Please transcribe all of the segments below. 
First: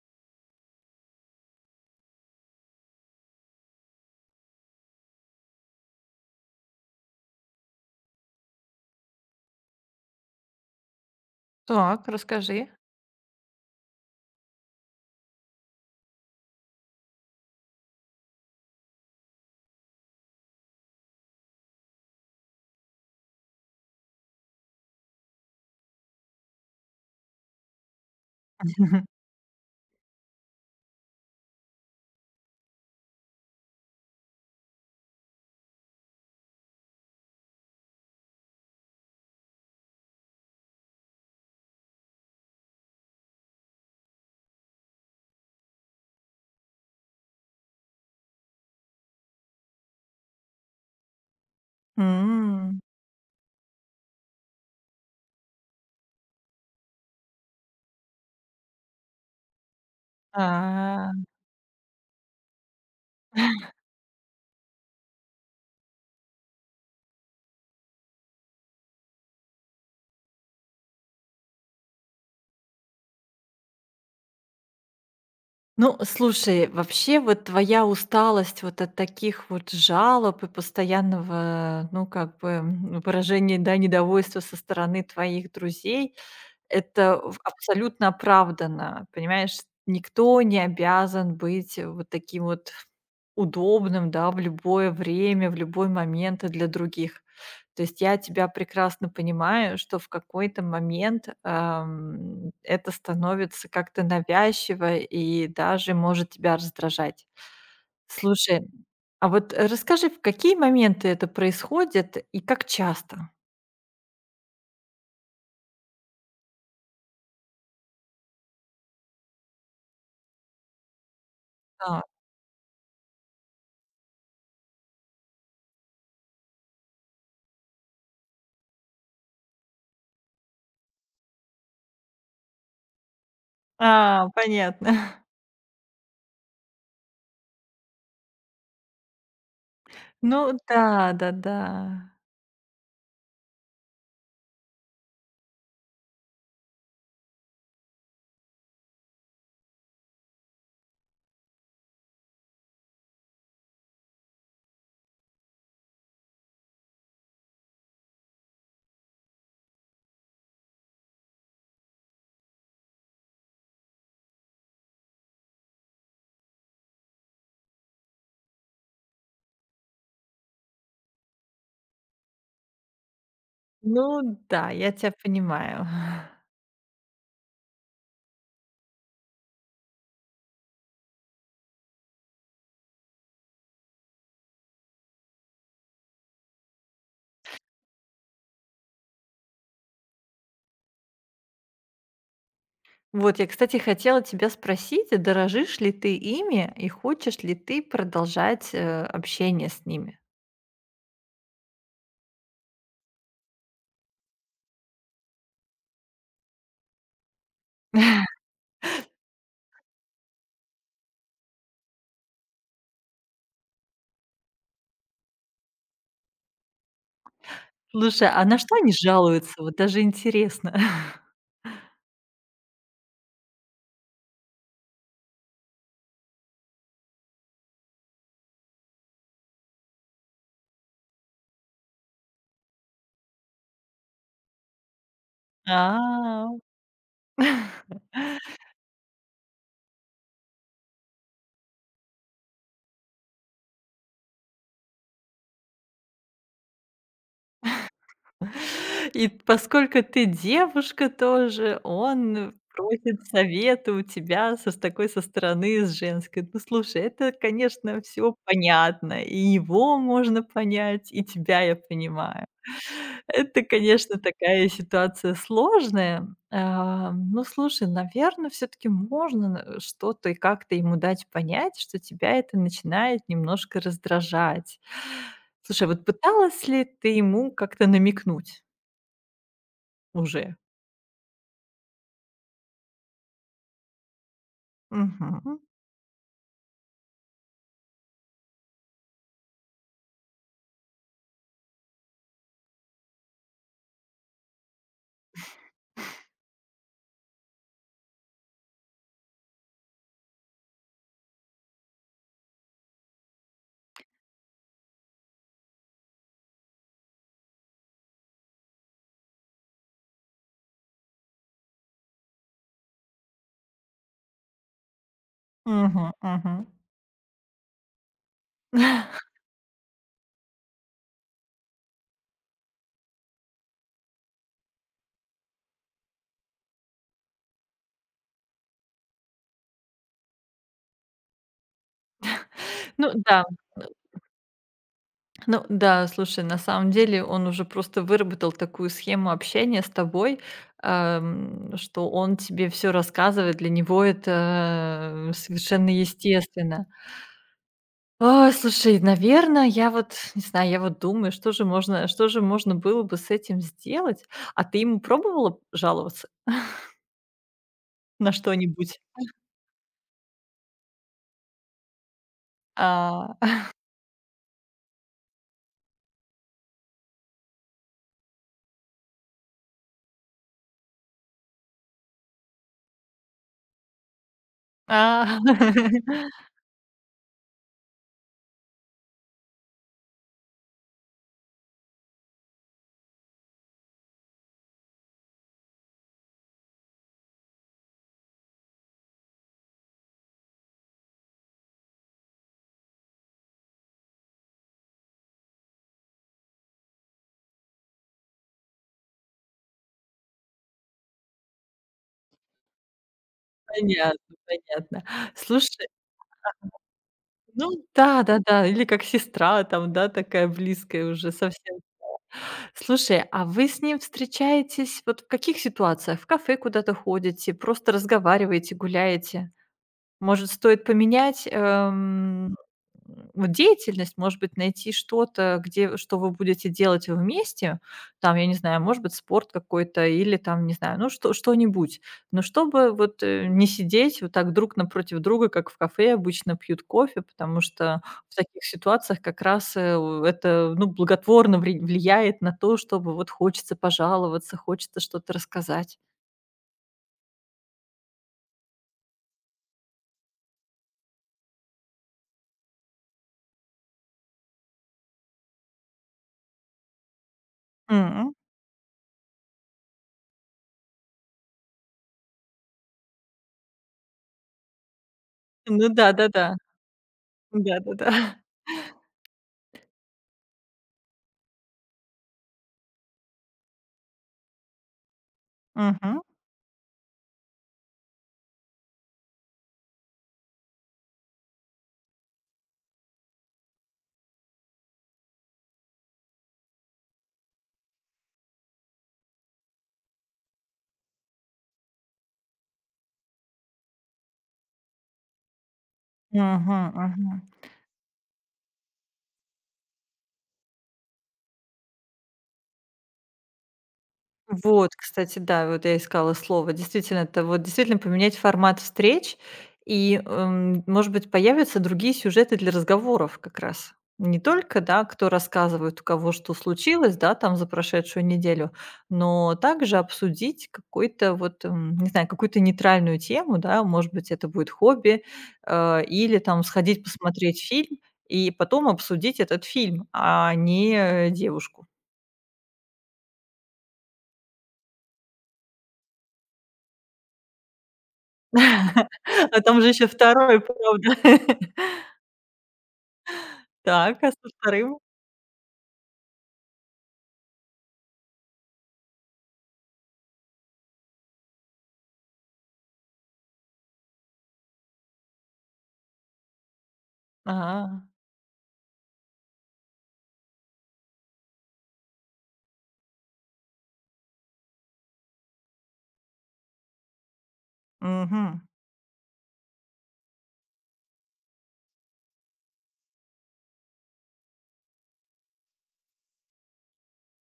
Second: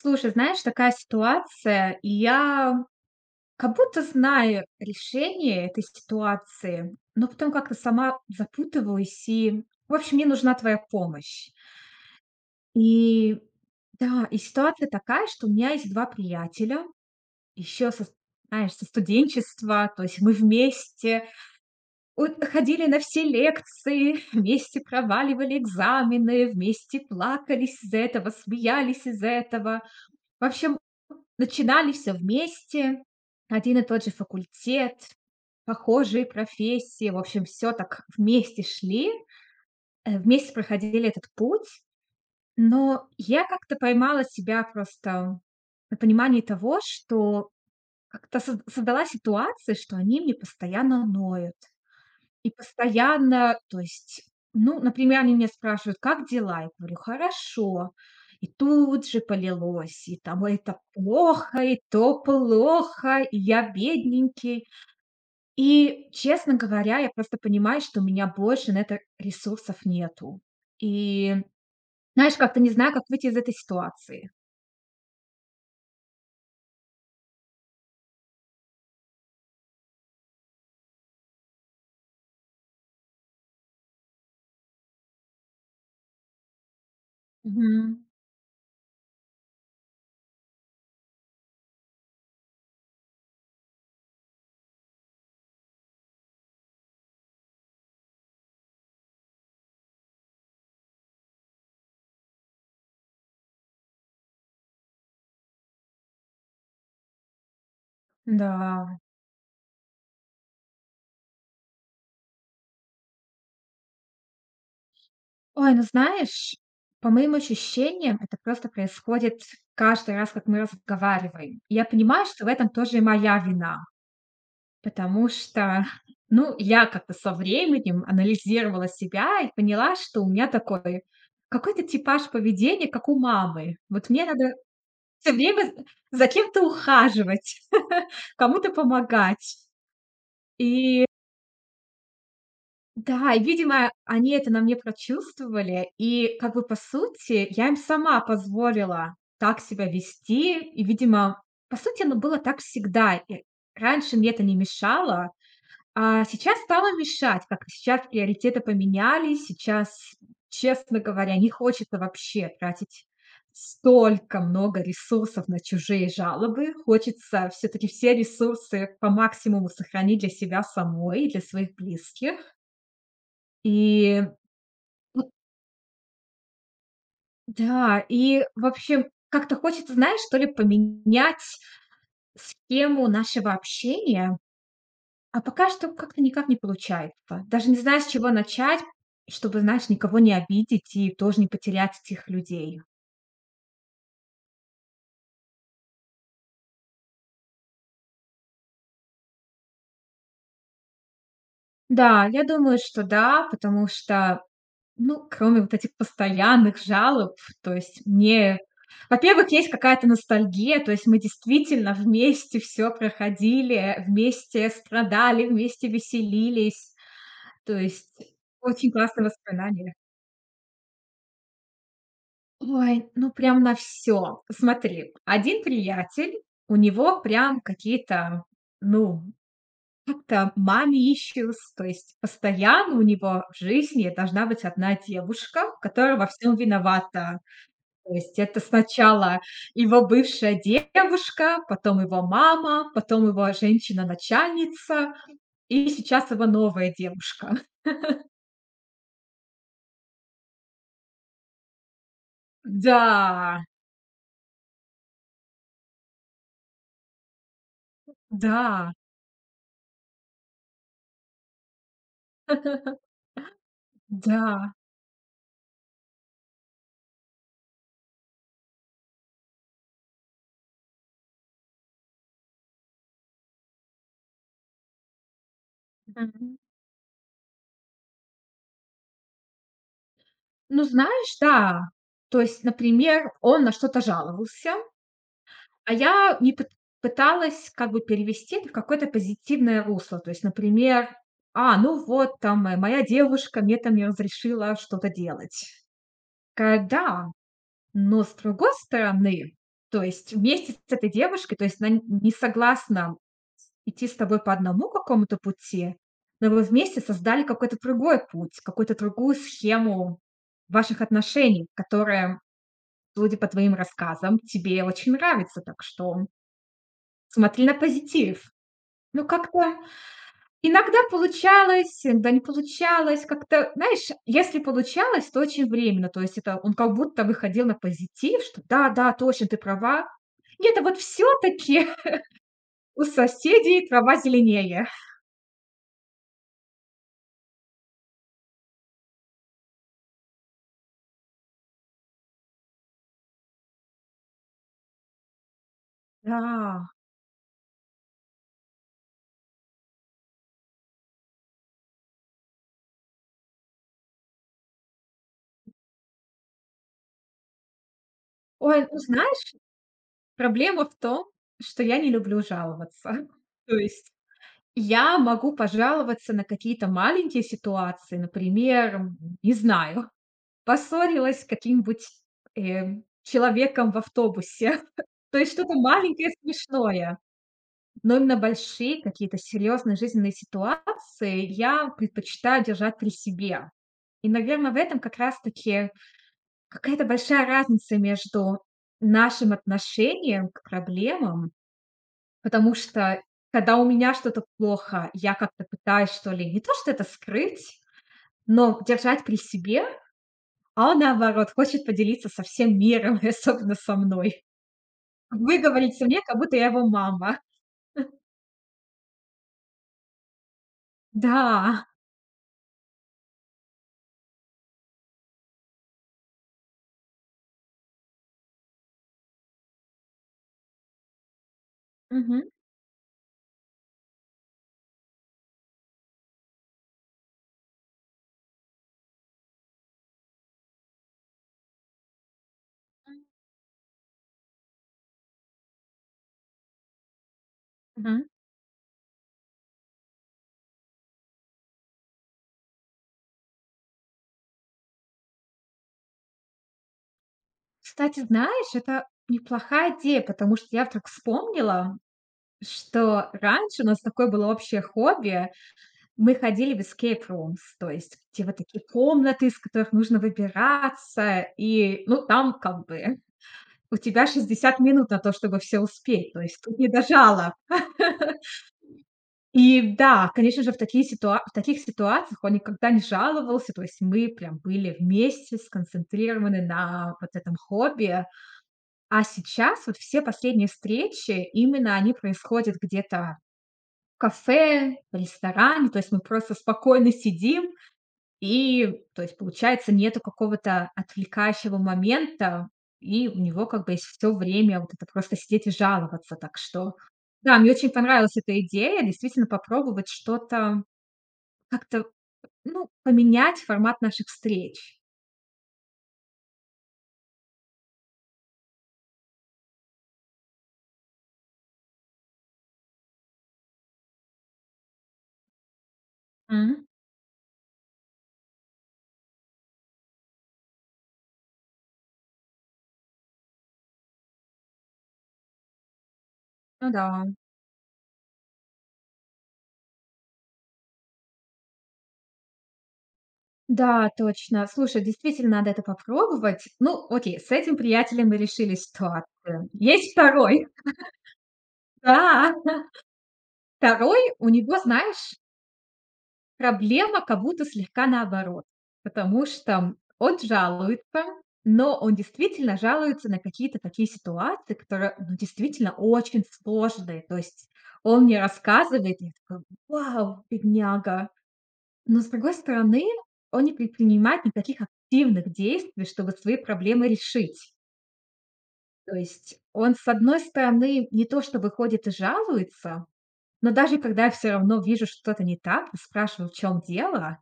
Слушай, знаешь, такая ситуация. Я как-будто знаю решение этой ситуации, но потом как-то сама запутываюсь и в общем мне нужна твоя помощь. Так, расскажи. И, да. И ситуация такая, что у меня есть 2 приятеля, ещё со знаешь, со студенчества. То есть мы вместе от ходили на все лекции, вместе проваливали экзамены, вместе плакались из-за этого, смеялись из-за этого. В общем начинали всё вместе. Один и тот же факультет, похожие профессии. В общем всё так вместе шли, э, вместе проходили этот путь. Но я как-то поймала себя просто на понимании того, что как-то со создалась ситуация, что они мне постоянно ноют и М. постоянно То есть, ну, например, они меня спрашивают: "Как дела?" Я говорю: "Хорошо." И тут же полилось. И там: "Ой, это А. плохо, и то плохо, и я бедненький." И, честно говоря, я просто понимаю, что у меня больше на это ресурсов нету. И знаешь, как-то не знаю, как выйти из этой ситуации. Ну, э, слушай, вообще, вот твоя усталость вот от таких вот жалоб и постоянного, ну как бы, м, выражения, да, недовольства со стороны твоих друзей- это в Мгм. абсолютно оправдано. Понимаешь, никто не обязан быть вот таким вот удобным, да, в любое время, в любой момент и для других. То есть я тебя прекрасно понимаю, что в какой-то момент, эм, это становится как-то навязчиво и даже может тебя раздражать. Слушай, Да. а вот, э, расскажи, в какие моменты это происходит и как часто. Ой, ну знаешь, по моим ощущениям, это просто происходит каждый раз, как мы разговариваем. Я Да. понимаю, что в этом тоже и моя вина. Потому что ну я как-то со временем анализировала себя и поняла, что у меня такой какой-то типаж поведения, как у мамы. Вот мне А, надо понятно. всё время, э, за кем-то ухаживать, кому-то помогать. Ну И да, да, да. Да, и, видимо, они это на мне прочувствовали, и как бы, по сути, я им сама позволила так себя вести. И, видимо, по сути, оно было так всегда. И раньше мне это не мешало, а сейчас стало мешать. Как-то сейчас приоритеты поменялись. Сейчас, честно говоря, не хочется вообще тратить столько много ресурсов на чужие жалобы. Хочется всё-таки все ресурсы по максимуму сохранить для себя самой и для своих близких. И, Ну да, я тебя ну понимаю. Да. И в общем, как-то хочется, знаешь, что ли поменять схему нашего общения. А пока что как-то никак не получается. Даже не знаю с чего начать, чтобы, знаешь, никого не обидеть и тоже не потерять этих людей. Вот я кстати хотела тебя спросить, а дорожишь ли ты ими и хочешь ли ты продолжать, э, общение с ними. Да, я думаю, что да, потому что, ну, кроме вот этих постоянных жалоб, то есть мне во-первых, есть какая-то ностальгия. То есть мы действительно вместе всё проходили, вместе страдали, вместе веселились. То есть Слушай, а на что очень они классные жалуются? Вот воспоминания. даже интересно. Ой, ну прям на всё. Смотри, 1 приятель, у него прям какие-то, ну как-то mommy issues. То есть постоянно у него в жизни должна быть 1 девушка, которая во А. всем виновата. То есть это сначала его бывшая девушка, потом его мама, потом его, а, женщина начальница и сейчас его новая девушка. И т поскольку ты девушка тоже, он просит Да. совета у тебя со с такой, со стороны с женской. Ну слушай, это, конечно, всё Да. понятно, и его можно понять, и тебя я понимаю. Это, конечно, такая Да. ситуация сложная. Ам, ну слушай, наверно, всё-таки можно н э, что-то и как-то ему дать понять, что тебя это начинает немножко раздражать. Слушай, вот Мгм. пыталась ли ты ему как-то намекнуть уже? Ну знаешь, да. То есть, например, он на что-то жаловался, Мгм. а я не пыт пыталась как бы перевести это в какое-то позитивное русло. То есть, например: "А, ну вот там моя моя девушка мне там не разрешила что-то делать". Такая: "Да, но с другой стороны, то есть вместе с этой девушкой, то есть на н не согласна с идти с тобой по одному какому-то пути, но вы вместе создали какой-то другой путь, какой-то другую схему ваших отношений, которая, судя по твоим рассказам, тебе очень нравится. Так Мгм, что мгм. смотри на позитив". Ну, как-то иногда получалось, да не получалось. Как-то, знаешь, если получалось, то очень временно. То есть это он как будто выходил на позитив, что: "Да, да, точно, ты права. Нет, а вот всё-таки у Ну да. Э, соседей трава м. зеленее". Ну да, слушай, на самом деле он уже просто выработал такую схему общения с тобой, ам, что он тебе всё рассказывает. Для него это совершенно естественно. Да. Ой, слушай, наверно, я вот не знаю, я вот думаю, что же можно, э, что же можно было бы с этим сделать. А ты ему пробовала жаловаться? На Ой, ну что-нибудь? знаешь, проблема в том, что я не люблю жаловаться. А. То есть я могу пожаловаться на какие-то маленькие ситуации. Например, не знаю, поссорилась с каким-нибудь, э, человеком в автобусе. А. То есть что-то маленькое, смешное, но именно большие какие-то серьезные жизненные ситуации я предпочитаю держать при себе. И, наверно, в этом как раз таки какая-то большая разница между нашим отношением к проблемам. Потому что, когда у меня что-то плохо, я как-то пытаюсь, что ли, не то что это скрыть, но держать при себе. А он, наоборот, хочет поделиться со всем миром и особенно со Понятно, мной. понятно. Слушай, ага. Выговориться мне, как-будто я его мама. Ну да, да-да. Или как сестра там, да, такая близкая уже совсем Да. стала. Слушай, а вы с ним встречаетесь вот в каких ситуациях? В кафе куда-то ходите, просто разговариваете, гуляете? Может, стоит поменять, Мгм. эм, вот деятельность, может быть, найти что-то, где что вы будете делать вместе. Там, я не знаю, может быть, спорт какой-то или, там, не знаю, ну, что что-нибудь, но чтобы вот, М. э, не сидеть вот так друг напротив друга, как в кафе обычно пьют кофе. Потому что, Мгм. в таких ситуациях как раз, э, у это, ну, благотворно ври влияет на то, чтобы вот хочется пожаловаться, хочется что-то рассказать. Кстати, знаешь, это неплохая идея, потому что я вдруг вспомнила, что раньше у нас такое было общее хобби. Мы ходили в эскейп-румс, то есть М. в те вот такие комнаты, из которых нужно выбираться и, ну там как бы у тебя 60 минут на то, чтобы всё Ну да, да, успеть. То да. есть тут не до жалоб. Да, да, да. И да, конечно же, в такие ситуа в таких ситуациях он никогда не жаловался. То есть мы прям были вместе Мгм. сконцентрированы на вот этом хобби. А сейчас вот все последние встречи, именно они происходят где-то в кафе, в ресторане. То есть мы просто спокойно сидим, и то есть получается нету какого-то отвлекающего момента, и у него как бы есть всё время вот это просто сидеть и жаловаться. Так Мгм, что мгм. да, мне очень понравилась эта идея, действительно попробовать что-то, как-то, ну, поменять формат наших Вот, встреч. кстати, да. Вот я искала слово, действительно это вот, действительно поменять формат встреч и, эм, может быть, появятся другие сюжеты для разговоров как раз. Не только, да, кто рассказывает, у кого что М. случилось, да, там за прошедшую неделю, но также обсудить какой-то вот, м, не знаю, какую-то нейтральную тему, да. Может быть это будет хобби, э, или там Ну сходить да. посмотреть фильм и потом обсудить этот фильм, а не, э, девушку. Да, точно. Слушай, действительно, надо это попробовать. Ну, окей, с этим приятелем мы решили А ситуацию. там же еще Есть 2, 2. правда. Да. 2, Так, а со у него, 2? знаешь проблема как будто слегка наоборот. Потому что он жалуется, но он действительно жалуется на какие-то такие ситуации, которые ну действительно очень сложные. То есть А. он мне рассказывает, я такая: "Вау, бедняга!" Но, с другой стороны, он не предпринимает никаких активных действий, чтобы свои проблемы решить. Мгм. То есть он, с одной стороны, не то что бы ходит и жалуется, но даже когда я всё равно вижу, что-то не так, и спрашиваю, в чём дело,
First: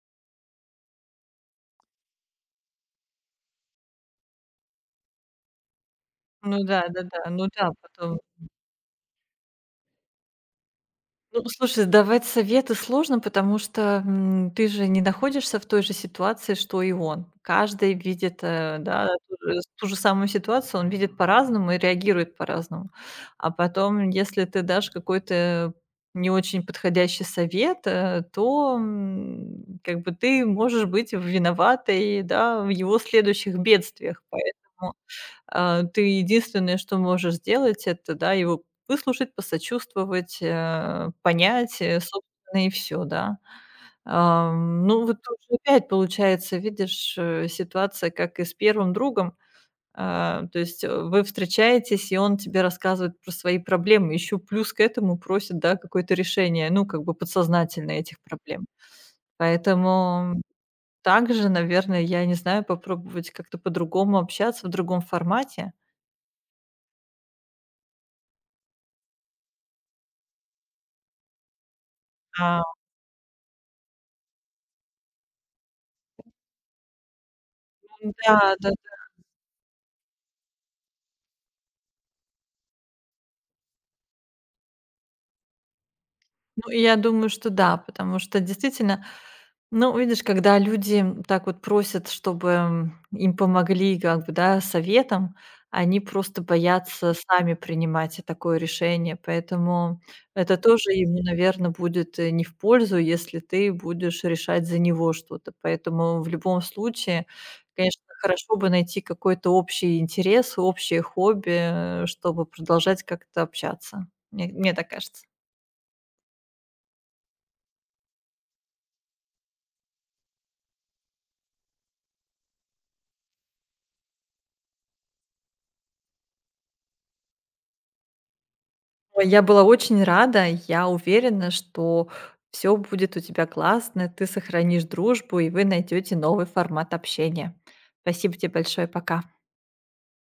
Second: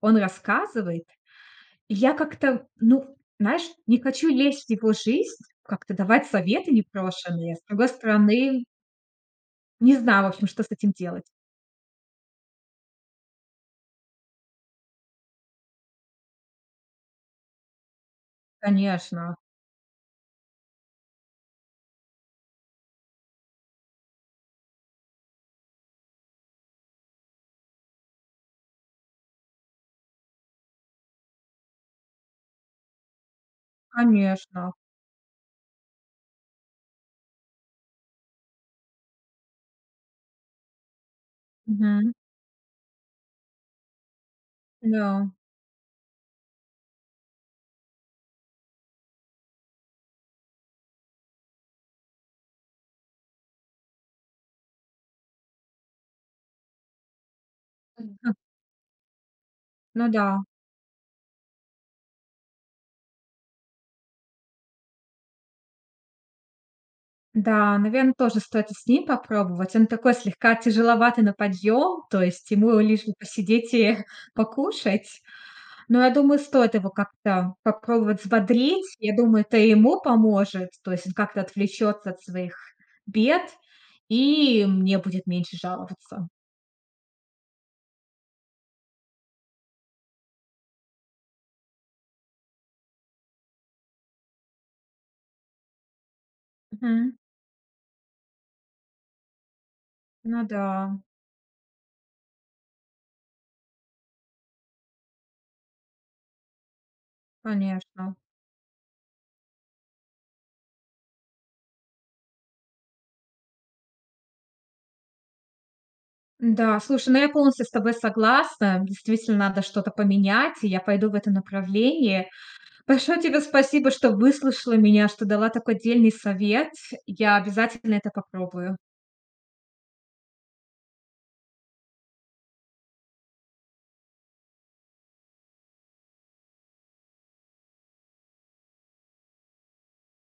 он рассказывает. И я как-то, ну, знаешь, не хочу лезть в его жизнь, как-то давать Ну советы да, да-да. Ну непрошеные. С да, другой потом м стороны не знаю, в общем, что с этим делать. Ну, слушай, давать советы сложно, потому что, м, ты же не находишься в той же ситуации, что и он. Каждый видит, э, да, а, Конечно. ту же ту же самую ситуацию он видит по-разному и реагирует по-разному. А потом, если ты дашь какой-то не очень подходящий совет, э, то, м, как бы ты можешь быть виноватой, да, в его следующих бедствиях. Конечно. Поэтому, а, ты единственное, что можешь сделать, это, да, его выслушать, посочувствовать, э, понять, а, Мгм. собственно, и всё, да. Ам, ну вот Да. тоже опять получается, видишь, э, ситуация, как и с 1 другом. А, то есть, э, вы встречаетесь, и он тебе рассказывает про свои проблемы. Еще плюс к этому просит, да, какое-то решение, ну, как бы подсознательно этих Мгм. проблем. Ну Поэтому да. также, наверно, я не знаю, попробовать как-то по-другому общаться в другом формате. Да, наверно, тоже стоит и с ним попробовать. Он такой слегка тяжеловатый на подъем, то есть Ау. ему лишь бы посидеть и покушать. Но я думаю, стоит его как-то Нам попробовать да, да-да. взбодрить. Я думаю, это и ему поможет. То есть он как-то отвлечётся от своих бед, и мне будет меньше жаловаться. Ну и я думаю, что да. Потому что, действительно, ну, видишь, когда люди так вот просят, чтобы, м, им помогли и как бы, да, советом, они просто Мгм. боятся сами принимать и такое решение. Поэтому Ну это тоже да. ему, наверно, будет, э, не в пользу, если ты будешь решать за него что-то. Поэтому, в любом случае, конечно, Конечно. хорошо бы найти какой-то общий интерес и общее хобби, а, чтобы продолжать как-то общаться. Мне мне так кажется. Н-да, слушай, ну я полностью с тобой согласна. Действительно, надо что-то поменять, и я пойду в этом направлении. Большое тебе спасибо, что выслушала меня, что дала такой дельный совет. Я обязательно это попробую. Ой, я была очень рада. Я уверена, что всё будет у тебя классно, и ты сохранишь дружбу, и вы найдёее новый формат общения. Спасибо те большое. Пока.